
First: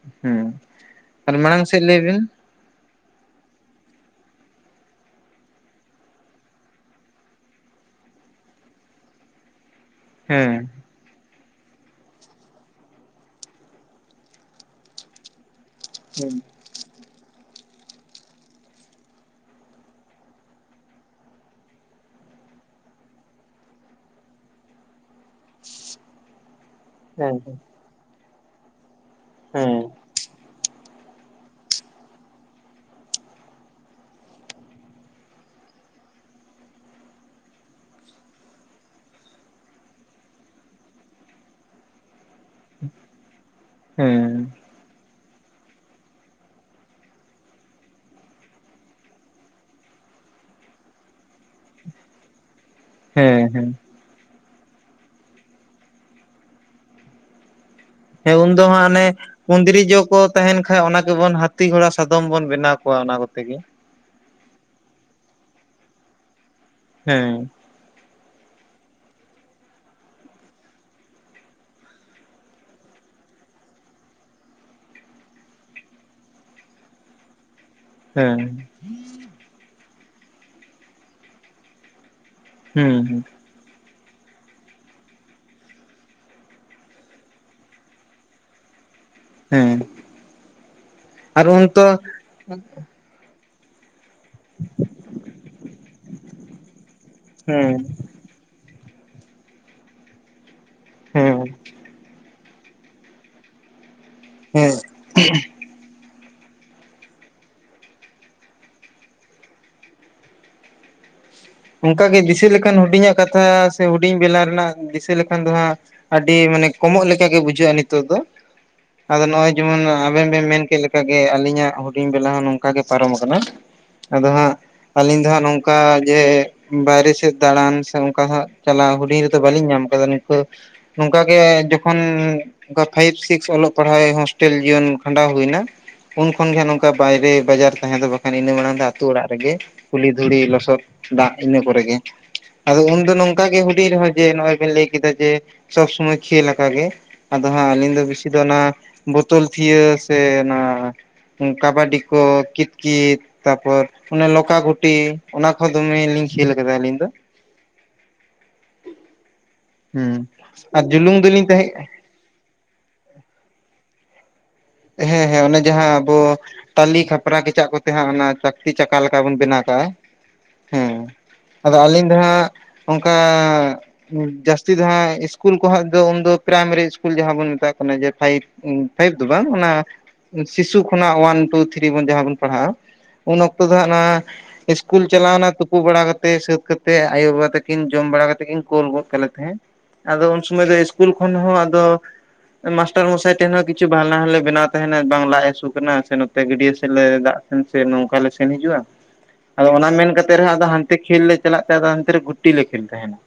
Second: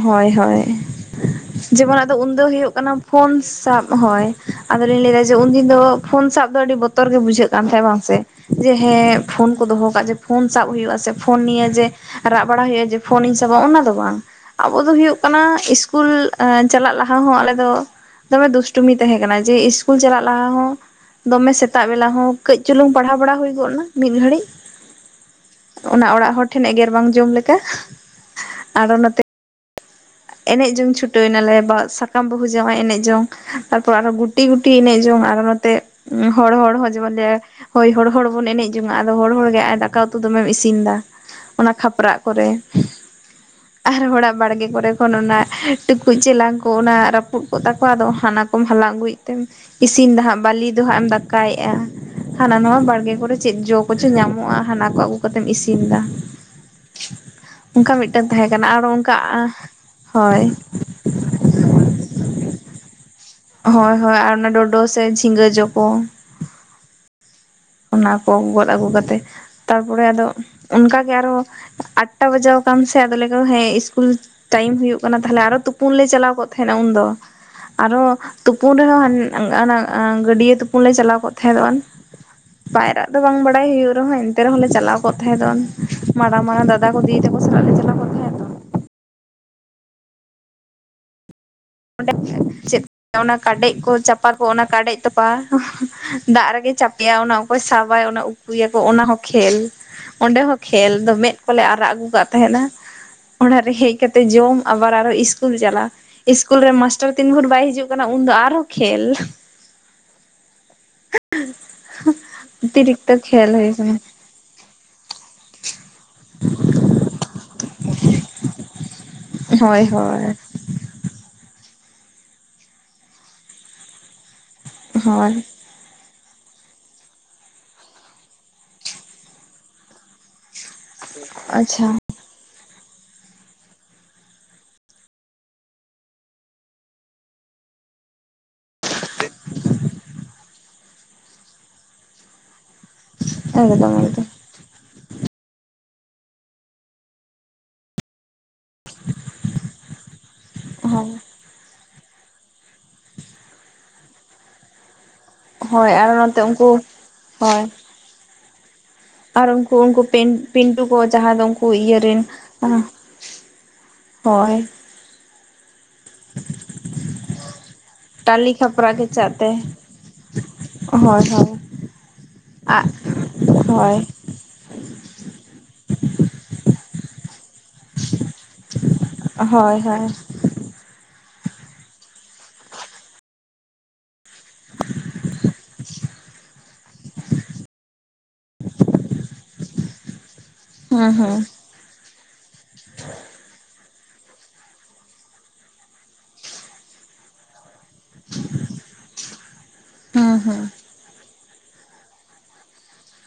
S1: ᱦᱳᱭ
S2: ᱦᱮᱸ
S1: ᱦᱳᱭ
S2: ᱟᱨ ᱢᱟᱲᱟᱝ ᱥᱮᱫ
S1: ᱡᱮᱢᱚᱱ
S2: ᱞᱟᱹᱭ
S1: ᱟᱫᱚ
S2: ᱵᱤᱱ
S1: ᱩᱱᱫᱚ ᱦᱩᱭᱩᱜ ᱠᱟᱱᱟ ᱯᱷᱳᱱ ᱥᱟᱵ ᱦᱳᱭ, ᱟᱫᱚ ᱞᱤᱧ ᱞᱟᱹᱭᱫᱟ ᱡᱮ ᱩᱱᱫᱤᱱ ᱫᱚ ᱯᱷᱳᱱ ᱥᱟᱵ ᱫᱚ ᱟᱹᱰᱤ ᱵᱚᱛᱚᱨ ᱜᱮ ᱵᱩᱡᱷᱟᱹᱜ ᱠᱟᱱ ᱛᱟᱦᱮᱸᱜ ᱵᱟᱝᱥᱮ᱾ ᱡᱮ ᱦᱮᱸ ᱯᱷᱳᱱ ᱠᱚ ᱫᱚᱦᱚ ᱠᱟᱜ ᱡᱮ ᱯᱷᱳᱱ
S2: ᱦᱮᱸ
S1: ᱥᱟᱵ ᱦᱩᱭᱩᱜᱼᱟ ᱥᱮ ᱯᱷᱳᱱ ᱱᱤᱭᱮ ᱡᱮ ᱨᱟᱜ ᱵᱟᱲᱟ ᱦᱩᱭᱩᱜᱼᱟ ᱡᱮ ᱯᱷᱳᱱᱤᱧ ᱥᱟᱵᱟ ᱚᱱᱟ ᱫᱚ ᱵᱟᱝ᱾ ᱟᱵᱚ ᱫᱚ ᱦᱩᱭᱩᱜ ᱠᱟᱱᱟ ᱥᱤᱥᱠᱩᱞ ᱟᱨ ᱪᱟᱞᱟᱜ ᱞᱟᱦᱟ ᱦᱚᱸ ᱟᱞᱮ ᱫᱚ ᱫᱚᱢᱮ ᱫᱩᱥᱴᱚᱢᱤ ᱛᱟᱦᱮᱸ ᱠᱟᱱᱟ, ᱡᱮ ᱤᱥᱠᱩᱞ ᱪᱟᱞᱟᱜ ᱞᱟᱦᱟ ᱦᱚᱸ ᱫᱚᱢᱮ ᱥᱮᱛᱟᱜ ᱵᱮᱞᱟ ᱦᱚᱸ ᱠᱟᱹᱡ ᱪᱩᱞᱩᱝ ᱯᱟᱲᱦᱟᱣ ᱵᱟᱲᱟ ᱦᱩᱭ ᱜᱚᱫ ᱱᱟ ᱢᱤᱫ ᱜᱷᱟᱹᱲᱤᱡ᱾ ᱚᱱᱟ ᱚᱲᱟᱜ ᱦᱚᱲ ᱴᱷᱮᱱ ᱮᱜᱮᱨ ᱵᱟᱝ ᱡᱚᱢ
S2: ᱦᱮᱸ
S1: ᱞᱮᱠᱟ, ᱟᱫᱚ ᱚᱱᱟᱛᱮ
S2: ᱦᱮᱸ᱾
S1: ᱮᱱᱮᱡ ᱡᱚᱝ ᱪᱷᱩᱴᱟᱹᱣ ᱱᱟᱞᱮ, ᱵᱟ ᱥᱟᱠᱟᱢ ᱵᱟᱹᱦᱩ ᱡᱟᱶᱟᱭ ᱮᱱᱮᱡ ᱡᱚᱝ᱾ ᱛᱟᱨᱯᱚᱨ ᱟᱨᱚ ᱜᱩᱴᱤ ᱜᱩᱴᱤ ᱮᱱᱮᱡ ᱡᱚᱝ, ᱟᱨᱚ ᱱᱚᱛᱮ ᱦᱚᱲ ᱦᱚᱲ ᱡᱮᱢᱚᱱ ᱞᱮ ᱦᱳᱭ ᱦᱚᱲ ᱦᱚᱲ ᱵᱚᱱ ᱮᱱᱮᱡ ᱡᱚᱝ-ᱟ ᱟᱫᱚ ᱦᱚᱲ ᱦᱚᱲ ᱜᱮ ᱟᱨ ᱫᱟᱠᱟ ᱩᱛᱩ ᱫᱚᱢᱮᱢ ᱤᱥᱤᱱᱫᱟ ᱾ ᱚᱱᱟ ᱠᱷᱟᱯᱨᱟᱜ ᱠᱚᱨᱮ ᱟᱨ ᱦᱚᱲᱟᱜ
S2: ᱦᱮᱸ
S1: ᱵᱟᱲᱜᱮ ᱠᱚᱨᱮ ᱛᱚᱠᱷᱚᱱ ᱚᱱᱟ ᱴᱩᱠᱩᱡ ᱪᱮᱞᱟᱝ ᱠᱚ ᱚᱱᱟ ᱨᱟᱹᱯᱩᱫ ᱠᱚᱜ ᱛᱟᱠᱚᱣᱟ ᱟᱫᱚ ᱦᱟᱱᱟᱠᱚᱢ ᱦᱟᱞᱟᱝ ᱟᱹᱜᱩᱭᱮᱜ ᱛᱮᱢ ᱤᱥᱤᱱ ᱫᱟ ᱦᱟᱸᱜ ᱵᱟᱹᱞᱤ ᱫᱚ ᱦᱟᱸᱜ ᱮᱢ ᱫᱟᱠᱟᱭᱮᱜᱼᱟ ᱦᱟᱱᱟ ᱱᱚᱣᱟ ᱵᱟᱲ ᱜᱮ ᱠᱚᱨᱮ
S2: ᱦᱮᱸ
S1: ᱪᱮᱫ
S2: ᱦᱮᱸ
S1: ᱡᱚ ᱠᱚᱪᱚ ᱧᱟᱢᱚᱜᱼᱟ ᱦᱟᱸᱱᱟ ᱠᱚ ᱟᱹᱜᱩ ᱠᱟᱛᱮᱢ ᱤᱥᱤᱱᱫᱟ ᱾ ᱚᱱᱠᱟ ᱢᱤᱫᱴᱮᱱ ᱛᱟᱦᱮᱸ ᱠᱟᱱᱟ ᱟᱨ ᱚᱱᱠᱟ
S2: ᱛᱚᱠᱚ
S1: ᱦᱳᱭ
S2: ᱛᱟᱦᱮᱸᱱ ᱠᱷᱟᱡ ᱚᱱᱟ ᱜᱮᱵᱚᱱ ᱦᱟᱹᱛᱤ ᱜᱷᱚᱲᱟ ᱥᱟᱫᱚᱢ ᱵᱚᱱ ᱵᱮᱱᱟᱣ ᱠᱚᱣᱟ ᱚᱱᱟ ᱠᱚ᱾
S1: ᱦᱳᱭ ᱦᱳᱭ ᱟᱨ ᱚᱱᱟ ᱰᱚᱰᱚ ᱥᱮ ᱡᱷᱤᱸᱜᱟᱹ ᱡᱚ ᱠᱚ᱾
S2: ᱦᱮᱸ᱾
S1: ᱚᱱᱟ ᱠᱚ ᱜᱚᱫ ᱟᱹᱜᱩ ᱠᱟᱛᱮ ᱛᱟᱨᱯᱚᱨᱮ ᱟᱫᱚ ᱚᱱᱠᱟᱜᱮ ᱟᱨᱦᱚᱸ ᱟᱴᱴᱟ ᱵᱟᱡᱟᱣ ᱠᱟᱱ ᱥᱮ ᱟᱫᱚ ᱞᱮ ᱟᱠᱚ ᱦᱮᱸ ᱤᱥᱠᱩᱞ ᱴᱟᱭᱤᱢ ᱦᱩᱭᱩᱜ ᱠᱟᱱᱟ ᱛᱟᱦᱚᱞᱮ ᱟᱨᱚ ᱛᱩᱯᱩᱱ ᱞᱮ ᱪᱟᱞᱟᱣ ᱠᱚᱜ ᱛᱟᱦᱮᱸᱱᱟ ᱩᱱᱫᱚ᱾ ᱟᱨᱚ
S2: ᱦᱮᱸ
S1: ᱛᱩᱯᱩᱱ ᱨᱮᱦᱚᱸ ᱦᱟᱸ ᱚᱱᱟ ᱜᱟᱹᱰᱤᱭᱟᱹ ᱛᱩᱯᱩᱱ ᱞᱮ ᱪᱟᱞᱟᱣ ᱠᱚᱜ ᱛᱟᱦᱮᱸ ᱫᱚ [UNINTELLIGIBLE]
S2: ᱦᱩᱸ
S1: ᱯᱟᱭᱨᱟ ᱫᱚ
S2: ᱦᱩᱸ
S1: ᱵᱟᱝ ᱵᱟ ᱵᱟᱰᱟᱭ ᱦᱩᱭᱩᱜ ᱨᱮᱦᱚᱸ ᱮᱱᱛᱮ ᱨᱮᱦᱚᱸ ᱞᱮ ᱪᱟᱞᱟᱣ ᱠᱚᱜ ᱛᱟᱦᱮᱸ ᱫᱚᱱ ᱢᱟᱨᱟᱝ ᱢᱟᱨᱟᱝ ᱫᱟᱫᱟ ᱠᱚ ᱫᱤᱫᱤ ᱛᱟᱠᱚ ᱥᱟᱞᱟᱜ ᱞᱮ ᱪᱟᱞᱟᱣ ᱠᱚᱜ ᱛᱟᱦᱮᱸᱫ ᱛᱚ
S2: ᱦᱮᱸ ᱟᱨ ᱩᱱ
S1: ᱚᱸᱰᱮ ᱪᱮᱫ ᱚᱱᱟ ᱠᱟᱰᱮᱡ ᱠᱚ ᱪᱟ ᱯᱟ ᱠᱚ ᱚᱱᱟ ᱠᱟᱰᱮᱡ ᱛᱚᱯᱟ ᱫᱟᱜ ᱨᱮᱜᱮ ᱪᱟᱯᱮᱜᱼᱟ ᱚᱱᱟ ᱚᱠᱚᱭ
S2: ᱦᱮᱸ
S1: ᱥᱟᱵᱟᱭ ᱚᱱᱟ ᱩᱛᱩᱭᱟᱠᱚ ᱚᱱᱟ ᱦᱚᱸ ᱠᱷᱮᱞ ᱚᱸᱰᱮ ᱦᱚᱸ ᱠᱷᱮᱞ ᱫᱚ ᱢᱮᱫ
S2: ᱦᱮᱸ
S1: ᱠᱚᱞᱮ ᱟᱨᱟᱜ ᱟᱹᱜᱩ ᱠᱟᱜ ᱛᱟᱦᱮᱸᱱᱟ ᱚᱲᱟᱜ ᱨᱮ ᱦᱮᱡ ᱠᱟᱛᱮᱜ ᱡᱚᱢ
S2: ᱦᱮᱸ
S1: ᱟᱵᱟᱨ ᱟᱨᱚ ᱤᱥᱠᱩᱞ ᱪᱟᱞᱟᱜ ᱥᱠᱩᱞ ᱨᱮ ᱢᱟᱥᱴᱟᱨ ᱛᱤᱱ ᱵᱷᱳᱨ ᱵᱟᱭ ᱦᱤᱡᱩᱜ ᱠᱟᱱᱟ ᱩᱱᱫᱚ ᱟᱨᱦᱚᱸ ᱠᱷᱮᱞ᱾
S2: ᱚᱱᱠᱟᱜᱮ ᱫᱤᱥᱟᱹ ᱞᱮᱠᱷᱟᱱ
S1: ᱚᱛᱤᱨᱤᱠᱛᱚ
S2: ᱦᱩᱰᱤᱧᱟᱜ ᱠᱟᱛᱷᱟ
S1: ᱠᱷᱮᱞ ᱦᱩᱭ
S2: ᱥᱮ
S1: ᱠᱟᱱᱟ
S2: ᱦᱩᱰᱤᱧ ᱵᱮᱞᱟ ᱨᱮᱱᱟᱜ ᱫᱤᱥᱟᱹ ᱞᱮᱠᱷᱟᱱ ᱫᱚ ᱦᱟᱸᱜ ᱟᱹᱰᱤ ᱢᱟᱱᱮ ᱠᱚᱢᱚᱜ ᱠᱮᱠᱟᱜᱮ ᱵᱩᱡᱷᱟᱹᱜᱼᱟ ᱱᱤᱛᱚᱜ ᱫᱚ ᱟᱫᱚ ᱱᱚᱸᱜᱼᱚᱭ
S1: ᱦᱳᱭ
S2: ᱡᱮᱢᱚᱱ
S1: ᱦᱳᱭ
S2: ᱟᱵᱮᱱ ᱵᱮᱱ ᱢᱮᱱ ᱠᱮᱫ ᱞᱮ ᱠᱟ ᱜᱮ ᱟᱹᱞᱤᱧᱟᱜ ᱦᱩᱰᱤᱧ ᱵᱮᱞᱟ ᱦᱚᱸ ᱱᱚᱝᱠᱟ ᱜᱮ ᱯᱟᱨᱚᱢ ᱠᱟᱱᱟ ᱟᱫᱚ ᱦᱟᱸᱜ ᱟᱹᱞᱤᱧ ᱫᱚ
S1: ᱦᱳᱭ
S2: ᱦᱟᱸᱜ ᱱᱚᱝ ᱠᱟ ᱡᱮ ᱵᱟᱭᱨᱮ ᱥᱮᱫ ᱫᱟᱬᱟᱱ ᱥᱮ ᱚᱱᱠᱟ ᱦᱟᱸᱜ ᱪᱟᱞᱟᱣ ᱦᱩᱰᱤᱧ ᱨᱮᱫᱚ ᱵᱟᱹᱞᱤᱧ ᱧᱟᱢ ᱠᱟᱫᱟ ᱱᱚᱝ ᱱᱚᱝᱠᱟ ᱜᱮ
S1: ᱟᱪᱪᱷᱟ
S2: ᱡᱚᱠᱷᱚᱱ ᱚᱱᱠᱟ ᱯᱷᱟᱭᱤᱵᱽ ᱥᱤᱠᱥ ᱚᱞᱚᱜ ᱯᱟᱲᱦᱟᱣ ᱦᱳᱥᱴᱮᱞ ᱡᱤᱭᱚᱱ ᱠᱷᱟᱸᱰᱟᱣ ᱦᱩᱭᱱᱟ, ᱩᱱ ᱠᱷᱚᱱᱜᱮ ᱱᱚᱝᱠᱟ ᱵᱟᱭᱨᱮ ᱵᱟᱡᱟᱨ ᱛᱟᱦᱮᱸ ᱫᱚ ᱵᱟᱠᱷᱟᱱ ᱤᱱᱟᱹ ᱢᱟᱲᱟᱝ ᱫᱚ ᱟᱛᱳ ᱚᱲᱟᱜ ᱨᱮᱜᱮ ᱠᱩᱞᱦᱤ ᱫᱷᱩᱲᱤ ᱞᱚᱥᱚᱫ ᱫᱟᱜ ᱤᱱᱟᱹ ᱠᱚᱨᱮ ᱜᱮ, ᱟᱫᱚ ᱩᱱᱫᱚ ᱱᱚᱝᱠᱟ ᱜᱮ ᱦᱩᱰᱤᱧ
S1: ᱮᱠᱫᱚᱢ
S2: ᱨᱮᱦᱚᱸ ᱡᱮ
S1: ᱮᱠᱫᱚᱢ
S2: ᱱᱚᱜ ᱚᱭ ᱵᱮᱱ ᱞᱟᱹᱭ ᱠᱮᱫᱟ ᱡᱮ ᱥᱚᱵ ᱥᱚᱢᱚᱭ ᱠᱷᱮᱞ ᱟᱠᱟ ᱜᱮ ᱟᱫᱚ ᱦᱟᱸᱜ ᱟᱹᱞᱤᱧ ᱫᱚ ᱵᱮᱥᱤ ᱫᱚ ᱚᱱᱟ ᱵᱳᱛᱳᱞ ᱛᱷᱤᱭᱟᱹ ᱥᱮ ᱚᱱᱟ
S1: ᱦᱳᱭ
S2: ᱠᱟᱵᱟᱰᱤ ᱠᱚ ᱠᱤᱛ ᱠᱤᱛ ᱛᱟᱯᱚᱨ ᱚᱱᱮ ᱞᱚᱠᱟ ᱜᱷᱩᱴᱤ ᱚᱱᱟ ᱠᱚ ᱦᱚᱸ ᱫᱚᱢᱮ ᱞᱤᱝ
S1: ᱛᱮ ᱩᱱᱠᱩ ᱦᱳᱭ ᱟᱨ ᱩᱝ ᱠᱩ ᱩᱱᱠᱩ
S2: ᱦᱩᱸ
S1: ᱯᱤᱱ ᱯᱤᱱᱴᱩ
S2: ᱟᱨ
S1: ᱠᱚ
S2: ᱡᱩᱞᱩᱝ
S1: ᱡᱟᱦᱟᱸ ᱫᱚ
S2: ᱫᱚᱞᱤᱧ
S1: ᱩᱱᱠᱩ
S2: ᱛᱟᱦᱮᱸ
S1: ᱤᱭᱟᱹ ᱨᱮᱱ ᱟ ᱦᱳᱭ᱾
S2: ᱦᱮᱸ ᱦᱮᱸ ᱚᱱᱮ ᱡᱟᱦᱟᱸ ᱟᱵᱚ ᱴᱟᱞᱤ ᱠᱷᱟᱯᱨᱟᱜ ᱠᱮᱪᱟᱜ ᱠᱚ ᱛᱮ ᱦᱟᱸᱜ ᱚᱱᱟ
S1: ᱴᱟᱞᱤ
S2: ᱪᱟᱹᱠᱛᱤ
S1: ᱠᱷᱟᱯᱨᱟ
S2: ᱪᱟᱠᱟ ᱞᱮᱠᱟ
S1: ᱠᱮᱪᱟᱜ
S2: ᱵᱚᱱ
S1: ᱛᱮ
S2: ᱵᱮᱱᱟᱣ ᱠᱟᱜᱼᱟ, ᱦᱮᱸ
S1: ᱦᱳᱭ ᱦᱳᱭ
S2: ᱟᱫᱚ ᱟᱹᱞᱤᱧ ᱫᱚ ᱦᱟᱸᱜ
S1: ᱟᱜ
S2: ᱚᱱᱠᱟ
S1: ᱦᱳᱭ
S2: ᱡᱟᱹᱥ ᱛᱤ ᱫᱚ ᱦᱟᱸᱜ ᱤᱥᱠᱩᱞ ᱠᱚᱦᱚ ᱫᱚ ᱩᱱᱫᱚ ᱯᱨᱟᱭᱢᱟᱨᱤ ᱤᱥᱠᱩᱞ ᱡᱟᱦᱟᱸ ᱵᱚᱱ ᱢᱮᱛᱟᱜ ᱠᱟᱱᱟ ᱡᱮ ᱯᱷᱟᱭᱤᱵ ᱯᱷᱟᱭᱤᱵ ᱫᱚ ᱵᱟᱝ ᱚᱱᱟ
S1: ᱦᱳᱭ ᱦᱳᱭ
S2: ᱥᱤᱥᱩ ᱠᱷᱚᱱᱟᱜ ᱚᱳᱣᱟᱱ ᱴᱩ ᱛᱷᱨᱤ ᱵᱚᱱ ᱡᱟᱦᱟᱸ ᱵᱚᱱ ᱯᱟᱲᱦᱟᱜᱼᱟ, ᱩᱱ ᱚᱠᱛᱚ ᱫᱚ ᱦᱟᱸᱜ ᱱᱚᱣᱟ ᱤᱥᱠᱩᱞ ᱪᱟᱞᱟᱣ ᱱᱟ ᱛᱩᱯᱩ ᱵᱟᱲᱟ ᱠᱟᱛᱮ ᱥᱟᱹᱛ ᱠᱟᱛᱮᱫ ᱟᱭᱳ ᱵᱟᱵᱟ ᱛᱟᱹᱠᱤᱱ ᱡᱚᱢ ᱵᱟᱲᱟ ᱠᱟᱛᱮᱫ ᱠᱤᱱ ᱠᱳᱞ ᱜᱚᱫ ᱠᱟᱞᱮ ᱛᱟᱦᱮᱸᱜ᱾ ᱟᱫᱚ ᱩᱱᱥᱩᱢᱚᱭ ᱫᱚ ᱤᱥᱠᱩᱞ
S1: ᱦᱩᱸ
S2: ᱠᱷᱚᱱ
S1: ᱦᱩᱸ
S2: ᱦᱚᱸ ᱟᱫᱚ ᱢᱟᱥᱴᱟᱨ ᱢᱚᱥᱟᱭ ᱴᱷᱮᱱ ᱦᱚᱸ ᱠᱤᱪᱷᱩ ᱵᱷᱟᱱᱟ ᱦᱚᱸᱞᱮ ᱵᱮᱱᱟᱣ ᱛᱟᱦᱮᱸᱱᱟ ᱵᱟᱝ ᱞᱟᱡ ᱦᱟᱹᱥᱩ ᱠᱟᱱᱟ ᱥᱮ ᱱᱚᱛᱮ ᱜᱟᱹᱰᱭᱟᱹ ᱥᱮᱫ ᱫᱟᱜ ᱥᱮᱱ ᱥᱮ ᱱᱚᱝᱠᱟ ᱞᱮ ᱥᱮᱱ ᱦᱤᱡᱩᱜᱼᱟ ᱾ ᱟᱫᱚ ᱚᱱᱟ ᱢᱮᱱ
S1: ᱦᱩᱸ
S2: ᱠᱟᱛᱮᱫ ᱨᱮᱦᱚᱸ
S1: ᱦᱩᱸ
S2: ᱟᱫᱚ ᱦᱟᱱᱛᱮ ᱠᱷᱮᱞ ᱞᱮ ᱪᱟᱞᱟᱜ ᱛᱮ ᱟᱫᱚ ᱦᱟᱱᱛᱮ ᱨᱮ ᱜᱩᱴᱤ ᱞᱮ ᱠᱷᱮᱞ ᱛᱟᱦᱮᱸᱱᱟ᱾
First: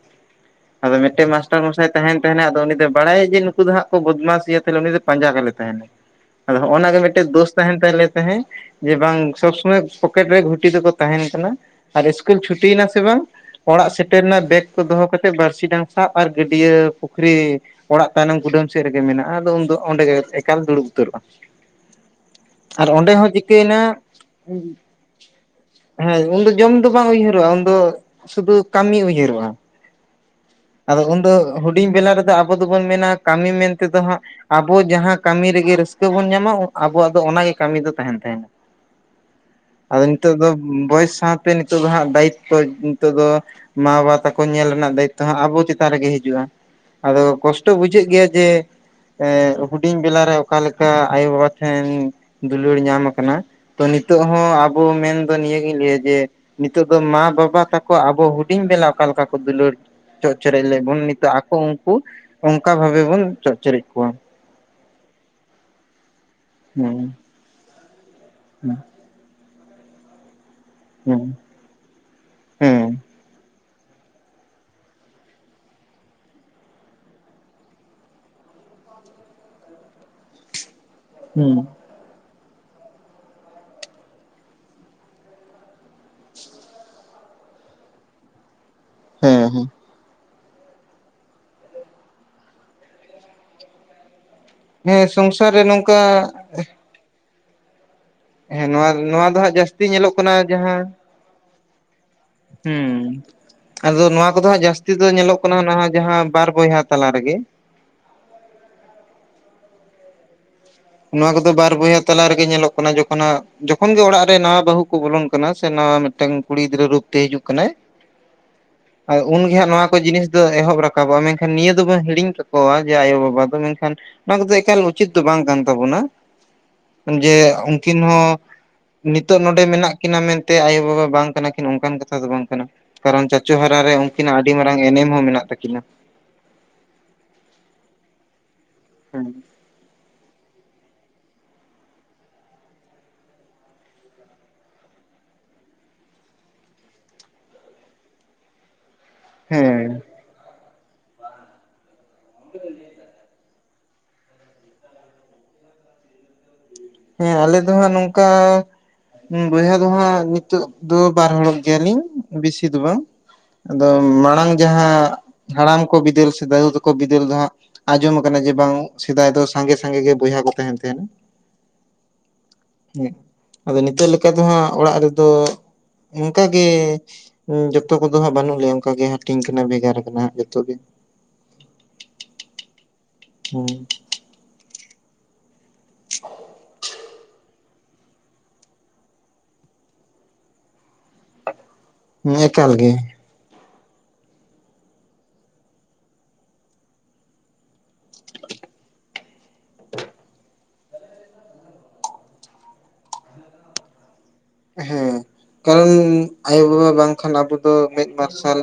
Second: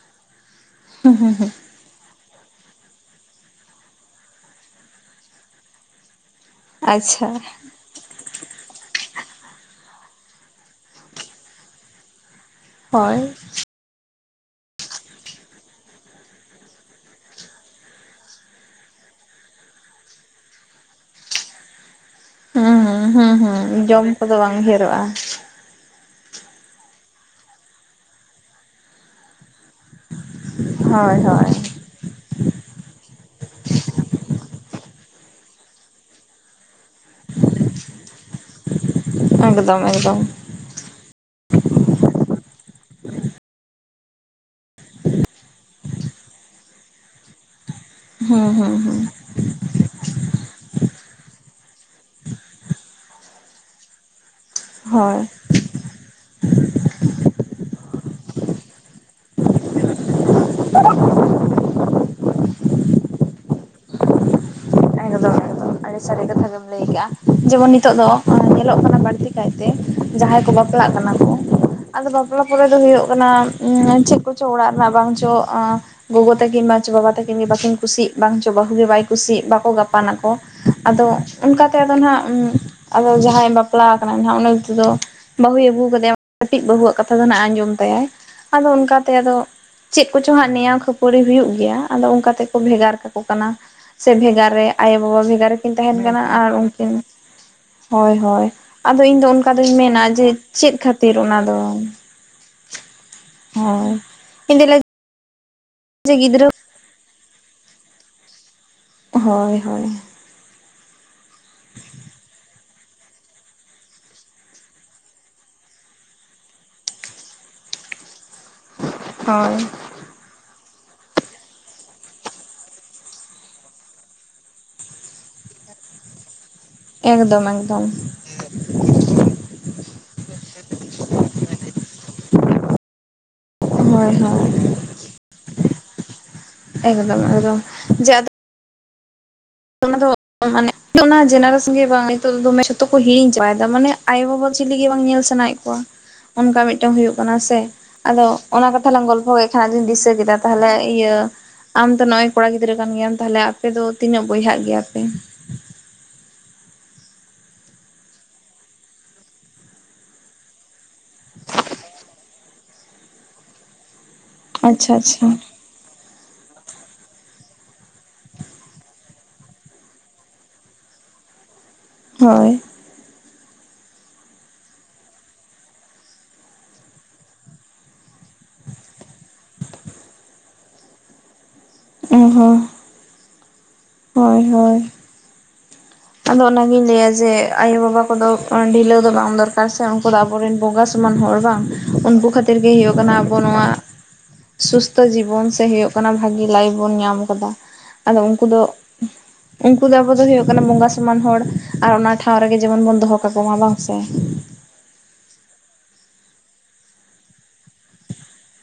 S2: ᱟᱫᱚ ᱢᱤᱫᱴᱮᱡ ᱢᱟᱥᱴᱟᱨ ᱢᱚᱥᱟᱭ ᱛᱟᱦᱮᱸᱱ ᱛᱟᱦᱮᱸᱱᱟ ᱟᱫᱚ ᱩᱱᱤ ᱫᱚᱭ ᱵᱟᱲᱟᱭᱟ ᱡᱮ ᱱᱩᱠᱩ ᱫᱚ ᱦᱟᱸᱜ ᱠᱚ ᱵᱚᱫᱢᱟᱥᱮᱭᱟ ᱛᱟᱦᱚᱞᱮ ᱩᱱᱤ ᱫᱚ ᱯᱟᱸᱡᱟ ᱠᱟᱞᱮ ᱛᱟᱦᱮᱸᱱᱟ ᱾ ᱟᱫᱚ ᱦᱚᱸᱜ-ᱚᱱᱟ ᱜᱮ ᱢᱤᱫᱴᱮᱡ
S1: ᱟᱪᱪᱷᱟ
S2: ᱫᱳᱥ ᱛᱟᱦᱮᱸᱱ ᱟᱞᱮ ᱛᱟᱦᱮᱸᱫ ᱡᱮ ᱵᱟᱝ ᱥᱚᱵ ᱥᱚᱢᱚᱭ ᱯᱚᱠᱮᱴ ᱨᱮ ᱜᱷᱩᱴᱤ ᱫᱚᱠᱚ ᱛᱟᱦᱮᱸᱱ ᱠᱟᱱᱟ ᱟᱨ ᱤᱥᱠ ᱠᱩᱞ ᱪᱷᱩᱴᱤᱭᱱᱟ ᱥᱮ
S1: ᱦᱳᱭ
S2: ᱵᱟᱝ ᱚᱲᱟᱜ ᱥᱮᱫ ᱴᱮᱱ ᱨᱮᱱᱟᱜ ᱵᱮᱜᱽ ᱠᱚ ᱫᱚᱦᱚ ᱠᱟᱛᱮᱫ ᱵᱟᱨᱥᱤ ᱰᱟᱝ ᱥᱟᱵ ᱟᱨ ᱜᱟᱹᱰᱭᱟᱹ ᱯᱩᱠᱷᱨᱤ ᱚᱲᱟᱜ ᱛᱟᱭᱱᱚᱢ ᱠᱩᱰᱟᱹᱢ ᱥᱮᱫ ᱨᱮᱜᱮ ᱢᱮᱱᱟᱜᱼᱟ ᱟᱫᱚ ᱩᱱᱫᱚ ᱚᱸᱰᱮ ᱜᱮ ᱮᱠᱟᱞ ᱫᱩᱲᱩᱵ ᱩᱛᱟᱹᱨᱚᱜᱼᱟ ᱾
S1: ᱦᱩᱸ
S2: ᱟᱨ
S1: ᱦᱩᱸ
S2: ᱚᱸᱰᱮ
S1: ᱦᱩᱸ
S2: ᱦᱚᱸ
S1: ᱦᱩᱸ
S2: ᱪᱤᱠᱟᱹᱭᱮᱱᱟ
S1: ᱡᱚᱢ ᱠᱚᱫᱚ ᱵᱟᱝ ᱰᱷᱮᱨᱚᱜᱼᱟ
S2: ᱦᱮᱸ ᱩᱱᱫᱚ ᱡᱚᱢ ᱫᱚ ᱵᱟᱝ ᱩᱭᱦᱟᱹᱨᱚᱜᱼᱟ ᱩᱱᱫᱚ ᱥᱩᱫᱩ ᱠᱟᱹᱢᱤ ᱩᱭᱦᱟᱹᱨᱚᱜᱼᱟ ᱾ ᱟᱫᱚ
S1: ᱦᱳᱭ
S2: ᱩᱱᱫᱚ
S1: ᱦᱳᱭ
S2: ᱦᱩᱰᱤᱧ ᱵᱮᱞᱟ ᱨᱮᱫᱚ ᱟᱵᱚ ᱫᱚᱵᱚᱱ ᱢᱮᱱᱟ ᱠᱟᱹᱢᱤ ᱢᱮᱱ ᱛᱮᱫᱚ ᱦᱟᱸᱜ ᱟᱵᱚ ᱡᱟᱦᱟᱸ ᱠᱟᱹᱢᱤ ᱨᱮᱜᱮ ᱨᱟᱹᱥᱠᱟᱹ ᱵᱚᱱ ᱧᱟᱢᱟ ᱟᱵᱚᱣᱟᱜ ᱫᱚ ᱚᱱᱟᱜᱮ ᱠᱟᱹᱢᱤ ᱫᱚ ᱛᱟᱦᱮᱸᱱ ᱛᱟᱦᱮᱸᱱᱟ
S1: ᱮᱠᱫᱚᱢ
S2: ᱾ ᱟᱫᱚ
S1: ᱮᱠᱫᱚᱢ
S2: ᱱᱤᱛᱚᱜ ᱫᱚ ᱵᱚᱭᱮᱥ ᱥᱟᱛ ᱛᱮ ᱱᱤᱛᱚᱜ ᱫᱚ ᱦᱟᱸᱜ ᱫᱟᱭᱤᱛᱛᱚ ᱱᱤᱛᱚᱜ ᱫᱚ ᱢᱟ ᱵᱟᱵᱟ ᱛᱟᱠᱚ ᱧᱮᱞ ᱨᱮᱱᱟᱜ ᱫᱟᱭᱤᱛᱛᱚ ᱦᱚᱸᱜ ᱟᱵᱚ ᱪᱮᱛᱟᱱ ᱨᱮᱜᱮ ᱦᱤᱡᱩᱜᱼᱟ ᱟᱫᱚ ᱠᱚᱥ ᱴᱚ ᱵᱩᱡᱷᱟᱹᱜ ᱜᱮᱭᱟ ᱡᱮ
S1: ᱦᱩᱸ ᱦᱩᱸ ᱦᱩᱸ
S2: ᱮᱸ ᱦᱩᱰᱤᱧ ᱵᱮᱞᱟᱨᱮ ᱚᱠᱟᱞᱮᱠᱟ ᱟᱭᱳᱼ ᱵᱟᱵᱟ ᱴᱷᱮᱱ ᱫᱩᱞᱟᱹᱲ ᱧᱟᱢ ᱟᱠᱟᱱᱟ ᱾ ᱛᱚ ᱱᱤᱛᱚᱜ ᱦᱚᱸ ᱟᱵᱚ
S1: ᱦᱳᱭ
S2: ᱢᱮᱱᱫᱚ ᱱᱤᱭᱟᱹᱜᱤᱧ ᱞᱟᱹᱭᱟ ᱡᱮ ᱱᱤᱛᱚᱜ ᱫᱚ ᱢᱟ ᱵᱟᱵᱟ ᱛᱟᱠᱚ ᱟᱵᱚ ᱦᱩᱰᱤᱧ ᱵᱮᱞᱟ ᱚᱠᱟ ᱞᱮᱠᱟ ᱠᱚ ᱫᱩᱞᱟᱹᱲ ᱪᱚᱜ ᱪᱮᱨᱮᱡ ᱞᱮᱜ ᱵᱚᱱ ᱱᱤᱛᱚᱜ ᱟᱠᱚ ᱩᱱᱠᱩ ᱚᱱᱠᱟ ᱵᱷᱟᱵᱮ ᱵᱚᱱ ᱪᱚᱜ ᱪᱮᱨᱮᱡ ᱠᱚᱣᱟ ᱾
S1: ᱮᱠᱫᱚᱢ ᱮᱠᱫᱚᱢ ᱟᱹᱰᱤ ᱥᱟᱹᱨᱤ ᱠᱟᱛᱷᱟ ᱜᱮᱢ ᱞᱟᱹᱭ ᱠᱟᱜᱼᱟ
S2: ᱦᱩᱸ
S1: ᱡᱮᱢᱚᱱ ᱱᱤᱛᱚᱜ ᱫᱚ
S2: ᱦᱩᱸ
S1: ᱧᱮᱞᱚᱜ ᱠᱟᱱᱟ ᱵᱟᱹᱲᱛᱤ ᱠᱟᱭᱛᱮ ᱡᱟᱦᱟᱸᱭ ᱠᱚ ᱵᱟᱯᱞᱟᱜ ᱠᱟᱱᱟ
S2: ᱦᱩᱸ
S1: ᱠᱚ᱾ ᱟᱫᱚ ᱵᱟᱯᱞᱟ ᱯᱚᱨᱮ ᱫᱚ ᱦᱩᱭᱩᱜ ᱠᱟᱱᱟ ᱪᱮᱫ ᱠᱚᱪᱚᱝ ᱚᱲᱟᱜ ᱨᱮᱱᱟᱜ ᱵᱟᱝ ᱪᱚ ᱟᱸ ᱜᱚᱜᱚ ᱛᱟᱹᱠᱤᱱ ᱵᱟᱪᱚ ᱵᱟᱵᱟ ᱛᱟᱹᱠᱤᱱ ᱜᱮ ᱵᱟᱠᱤᱱ ᱠᱩᱥᱤᱜ ᱵᱟᱝ ᱪᱚ ᱵᱟᱹᱦᱩ ᱜᱮ ᱵᱟᱭ ᱠᱩᱥᱤᱜ ᱵᱟᱠᱚ ᱜᱟᱯᱟᱱ ᱟᱠᱚ ᱟᱫᱚ
S2: ᱦᱩᱸ
S1: ᱚᱱᱠᱟ ᱛᱮ ᱟᱫᱚ ᱱᱟᱦᱟᱸᱜ ᱟᱫᱚ ᱡᱟᱦᱟᱸᱭ ᱵᱟᱯᱞᱟ ᱟᱠᱟᱱᱟ ᱩᱱᱤᱭᱟᱜ ᱞᱟᱹᱭ ᱛᱮᱫᱚ ᱵᱟᱹᱦᱩᱭ ᱟᱹᱜᱩ ᱟᱠᱟᱫᱮᱭᱟ ᱠᱟᱹᱴᱤᱡ ᱵᱟᱹᱦᱩ ᱟᱜ ᱠᱟᱛᱷᱟ ᱫᱚ ᱱᱟᱸᱦᱟᱜ ᱮ ᱟᱸᱡᱚᱢ ᱛᱟᱭᱟᱭ᱾ ᱟᱫᱚ ᱚᱱᱠᱟ ᱛᱮ ᱟᱫᱚ
S2: ᱦᱮᱸ ᱦᱮᱸ
S1: ᱪᱮᱫ ᱠᱚ ᱠᱚᱪᱚ ᱦᱟᱸᱜ ᱱᱮᱭᱟᱣ ᱠᱷᱟᱹᱯᱟᱹᱨᱤ ᱦᱩᱭᱩᱜ ᱜᱮᱭᱟ ᱟᱫᱚ ᱚᱱᱠᱟ ᱛᱮᱠᱚ ᱵᱷᱮᱜᱟᱨ ᱠᱟᱠᱚ ᱠᱟᱱᱟ ᱥᱮ ᱵᱷᱮᱜᱟᱨ ᱨᱮ
S2: ᱦᱮᱸ
S1: ᱟᱭᱳᱼᱵᱟᱵᱟ ᱵᱷᱮᱜᱟᱨ
S2: ᱥᱚᱝᱥᱟᱨ ᱨᱮ
S1: ᱨᱮᱠᱤᱱ
S2: ᱱᱚᱝᱠᱟ
S1: ᱛᱟᱦᱮᱱ ᱠᱟᱱᱟ ᱟᱨ ᱩᱱᱠᱤᱱ ᱦᱳᱭ ᱦᱳᱭ
S2: ᱦᱮᱸ ᱱᱚᱣᱟ
S1: ᱟᱫᱚ ᱤᱧᱫᱚ
S2: ᱱᱚᱣᱟ ᱫᱚ
S1: ᱚᱱᱠᱟ
S2: ᱦᱟᱸᱜ
S1: ᱫᱩᱧ
S2: ᱡᱟᱹᱥᱛᱤ
S1: ᱢᱮᱱᱟ
S2: ᱧᱮᱞᱚᱜ
S1: ᱡᱮ
S2: ᱠᱟᱱᱟ
S1: ᱪᱮᱫ
S2: ᱡᱟᱦᱟᱸ
S1: ᱠᱷᱟᱹᱛᱤᱨ ᱚᱱᱟ ᱫᱚ
S2: ᱦᱩᱸ
S1: ᱦᱳᱭ
S2: ᱟᱫᱚ ᱱᱚᱣᱟ ᱠᱚᱫᱚ
S1: ᱤᱧ
S2: ᱦᱟᱸᱜ
S1: ᱫᱚᱧ ᱞᱟᱹᱭ
S2: ᱡᱟᱹᱥᱛᱤ ᱫᱚ ᱧᱮᱞᱚᱜ ᱠᱟᱱᱟ
S1: ᱡᱮ
S2: ᱡᱟᱦᱟᱸ
S1: ᱜᱤᱫᱽᱨᱟᱹ
S2: ᱵᱟᱨ ᱵᱚᱭᱦᱟ ᱛᱟᱞᱟ ᱨᱮᱜᱮ
S1: ᱦᱳᱭ ᱦᱳᱭ᱾
S2: ᱱᱚᱣᱟ ᱠᱚᱫᱚ ᱵᱟᱨ ᱵᱚᱭᱦᱟ ᱛᱟᱞᱟ ᱨᱮᱜᱮ ᱧᱮᱞᱚᱜ ᱠᱟᱱᱟ ᱡᱚᱠᱷᱚᱱ ᱦᱟᱸᱜ ᱡᱚᱠᱷᱚᱱ ᱜᱮ ᱚᱲᱟᱜ ᱨᱮ ᱱᱟᱣᱟ ᱵᱟᱹᱦᱩ ᱠᱚ ᱵᱚᱞᱚᱱ ᱠᱟᱱᱟ ᱥᱮ ᱱᱟᱣᱟ ᱢᱤᱫ ᱢᱤᱫᱴᱟᱝ ᱠᱩᱲᱤ ᱜᱤᱫᱽᱨᱟᱹ ᱨᱩᱯ ᱛᱮ ᱦᱤᱡᱩᱜ ᱠᱟᱱᱟᱭ ᱟᱫᱚ
S1: ᱦᱳᱭ
S2: ᱩᱱᱜᱮ ᱦᱟᱸᱜ ᱱᱚᱣᱟ ᱠᱚ ᱡᱤᱱᱤᱥ ᱫᱚ ᱮᱦᱚᱵ ᱨᱟᱠᱟᱵᱚᱜᱼᱟ ᱢᱮᱱᱠᱷᱟᱱ ᱱᱤᱭᱟᱹ ᱫᱚᱵᱚᱱ ᱦᱤᱲᱤᱧ ᱠᱟᱠᱚᱣᱟ ᱡᱮ ᱟᱭᱳ ᱵᱟᱵᱟ ᱫᱚ ᱢᱮᱱᱠᱷᱟᱱ ᱚᱱᱟ ᱠᱚᱫᱚ ᱮᱠᱟᱞ ᱩᱪᱤᱛ ᱫᱚ ᱵᱟᱝ ᱠᱟᱱ ᱛᱟᱵᱚᱱᱟ ᱡᱮ
S1: ᱮᱠᱫᱚᱢ ᱮᱠᱫᱚᱢ
S2: ᱩᱱᱠᱤᱱ ᱦᱚᱸ ᱱᱤᱛᱚᱜ ᱱᱚᱸᱰᱮ ᱢᱮᱱᱟᱜ ᱠᱤᱱᱟ ᱢᱮᱱᱛᱮ ᱟᱭᱳ ᱵᱟᱵᱟ ᱵᱟᱝ ᱠᱟᱱᱟ ᱠᱤᱱ ᱚᱱᱠᱟᱱ ᱠᱟᱛᱷᱟ ᱫᱚ ᱵᱟᱝ ᱠᱟᱱᱟ᱾ ᱠᱟᱨᱚᱱ ᱪᱟᱪᱳ ᱦᱟᱨᱟ ᱨᱮ
S1: ᱦᱳᱭ
S2: ᱩᱱᱠᱤᱱᱟᱜ
S1: ᱦᱳᱭ
S2: ᱟᱹᱰᱤ ᱢᱟᱨᱟᱝ ᱮᱱᱮᱢ ᱦᱚᱸ ᱢᱮᱱᱟᱜ ᱛᱟᱹᱠᱤᱱᱟ᱾
S1: ᱮᱠᱫᱚᱢ ᱮᱠᱫᱚᱢ ᱡᱮ ᱟᱫᱚ
S2: ᱦᱮᱸ
S1: ᱚᱱᱟ ᱫᱚ ᱢᱟᱱᱮ ᱚᱱᱟ ᱡᱮᱱᱟᱨᱮᱥᱚᱱ ᱜᱮ ᱵᱟᱝ ᱱᱤᱛᱳᱜ ᱫᱚ ᱫᱚᱢᱮ ᱡᱷᱚᱛᱚ ᱠᱚ ᱦᱤᱲᱤᱧ ᱪᱟᱵᱟᱭ ᱮᱫᱟ ᱢᱟᱱᱮ ᱟᱭᱳ ᱵᱟᱵᱟ ᱪᱤᱞᱤ ᱜᱮ ᱵᱟᱝ ᱧᱮᱞ ᱥᱟᱱᱟᱭᱮᱫ ᱠᱚᱣᱟ᱾ ᱚᱱᱠᱟ ᱢᱤᱫᱴᱟᱝ ᱦᱩᱭᱩᱜ ᱠᱟᱱᱟ ᱥᱮ ᱟᱫᱚ ᱚᱱᱟ ᱠᱟᱛᱷᱟ ᱞᱟᱝ ᱜᱚᱞᱯᱚ ᱠᱮᱫ ᱠᱷᱟᱱ ᱟᱫᱚᱧ
S2: ᱦᱮᱸ
S1: ᱫᱤᱥᱟᱹ ᱠᱮᱫᱟ᱾ ᱛᱟᱦᱚᱞᱮ ᱤᱭᱟᱹ ᱟᱢ ᱫᱚ ᱱᱚᱸᱜᱼᱚᱭ ᱠᱚᱲᱟ ᱜᱤᱫᱽᱨᱟᱹ ᱠᱟᱱ ᱜᱮᱭᱟᱢ ᱛᱟᱦᱚᱞᱮ ᱟᱯᱮ ᱫᱚ ᱛᱤᱱᱟᱹᱜ ᱵᱚᱭᱦᱟᱜ ᱜᱮᱭᱟᱜ ᱯᱮ?
S2: ᱦᱮᱸ ᱟᱞᱮ ᱫᱚ ᱦᱟᱸᱜ ᱱᱚᱝᱠᱟ ᱵᱚᱭᱦᱟ ᱫᱚ ᱦᱟᱸᱜ ᱱᱤᱛᱚᱜ ᱫᱚ ᱵᱟᱨ ᱦᱚᱲᱚᱜ ᱜᱮᱭᱟᱞᱤᱧ ᱵᱤᱥᱤ ᱫᱚ ᱵᱟᱝ᱾ ᱟᱫᱚ ᱢᱟᱲᱟᱝ
S1: ᱟᱪᱪᱷᱟ
S2: ᱡᱟᱦᱟᱸ
S1: ᱟᱪᱪᱷᱟ
S2: ᱦᱟᱲᱟᱢ ᱠᱚ ᱵᱤᱫᱟᱹᱞ ᱥᱮ ᱫᱟᱹᱫᱩ ᱛᱟᱠᱚ ᱵᱤᱫᱟᱹᱞ ᱫᱚ ᱦᱟᱸᱜᱼᱼ ᱟᱸᱡᱚᱢ ᱠᱟᱱᱟ ᱡᱮ ᱵᱟᱝ ᱥᱮᱫᱟᱭ ᱫᱚ ᱥᱟᱸᱜᱮ ᱥᱟᱸᱜᱮ ᱜᱮ ᱵᱚᱭᱦᱟ ᱠᱚ ᱛᱟᱦᱮᱸᱱ ᱛᱟᱦᱮᱸᱫ᱾
S1: ᱦᱳᱭ
S2: ᱦᱮᱸ ᱟᱫᱚ ᱱᱤᱛᱚᱜ ᱞᱮᱠᱟ ᱫᱚ ᱦᱟᱸᱜ ᱚᱲᱟᱜ ᱨᱮᱫᱚ ᱚᱱᱠᱟ ᱜᱮᱼᱼ ᱡᱚᱛᱚ ᱠᱚᱫᱚ ᱦᱟᱸᱜ ᱵᱟᱹᱱᱩᱜ ᱞᱮᱭᱟ ᱚᱱᱠᱟᱜᱮ ᱦᱟᱹᱴᱤᱧ ᱠᱟᱱᱟ ᱵᱷᱮᱜᱟᱨ ᱠᱟᱱᱟ ᱡᱚᱛᱚ ᱜᱮ᱾
S1: ᱚ ᱦᱚᱸ
S2: ᱦᱩᱸ
S1: ᱦᱳᱭ ᱦᱳᱭ ᱟᱫᱚ ᱚᱱᱟᱜᱤᱧ ᱞᱟᱹᱭᱟ ᱡᱮ ᱟᱭᱳ ᱵᱟᱵᱟ ᱠᱚᱫᱚ ᱰᱷᱤᱞᱟᱹᱣ ᱫᱚ ᱵᱟᱝ ᱫᱚᱨᱠᱟᱨ ᱥᱮ ᱩᱱᱠᱩ ᱫᱚ ᱟᱵᱚᱼᱼ ᱟᱵᱚ ᱨᱮᱱ ᱵᱚᱸᱜᱟ ᱥᱚᱢᱟᱱ ᱦᱚᱲ ᱵᱟᱝ ᱩᱱᱠᱩ ᱠᱷᱟᱹᱛᱤᱨ ᱜᱮ ᱦᱩᱭᱩᱜ ᱠᱟᱱᱟ ᱟᱵᱚ ᱱᱚᱣᱟᱼᱼ ᱥᱩᱥᱛᱷᱚ ᱡᱤᱵᱚᱱ ᱥᱮ ᱦᱳᱭᱳᱜ ᱠᱟᱱᱟ ᱵᱷᱟᱹᱜᱤ ᱞᱟᱭᱤᱯᱷ ᱵᱚᱱ ᱧᱟᱢ ᱠᱟᱫᱟ᱾ ᱟᱫᱚ ᱩᱱᱠᱩ ᱫᱚ ᱩᱱᱠᱩ ᱫᱚ ᱟᱵᱚ ᱫᱚ ᱦᱩᱭᱩᱜ ᱠᱟᱱᱟ ᱵᱚᱸᱜᱟᱼᱼ ᱥᱚᱢᱟᱱ ᱦᱚᱲ ᱟᱨ ᱚᱱᱟ ᱴᱷᱟᱶ ᱨᱮᱜᱮ ᱡᱮᱢᱚᱱ ᱵᱚᱱ ᱫᱚᱦᱚ ᱠᱟᱠᱚ ᱢᱟ ᱵᱟᱝ ᱥᱮ᱾
S2: ᱦᱮᱸ ᱠᱟᱨᱚᱱ ᱟᱭᱳ ᱵᱟᱵᱟ ᱵᱟᱝ ᱠᱷᱟᱱ ᱟᱵᱚ ᱫᱚ ᱢᱮᱫ ᱢᱟᱨᱥᱟᱞ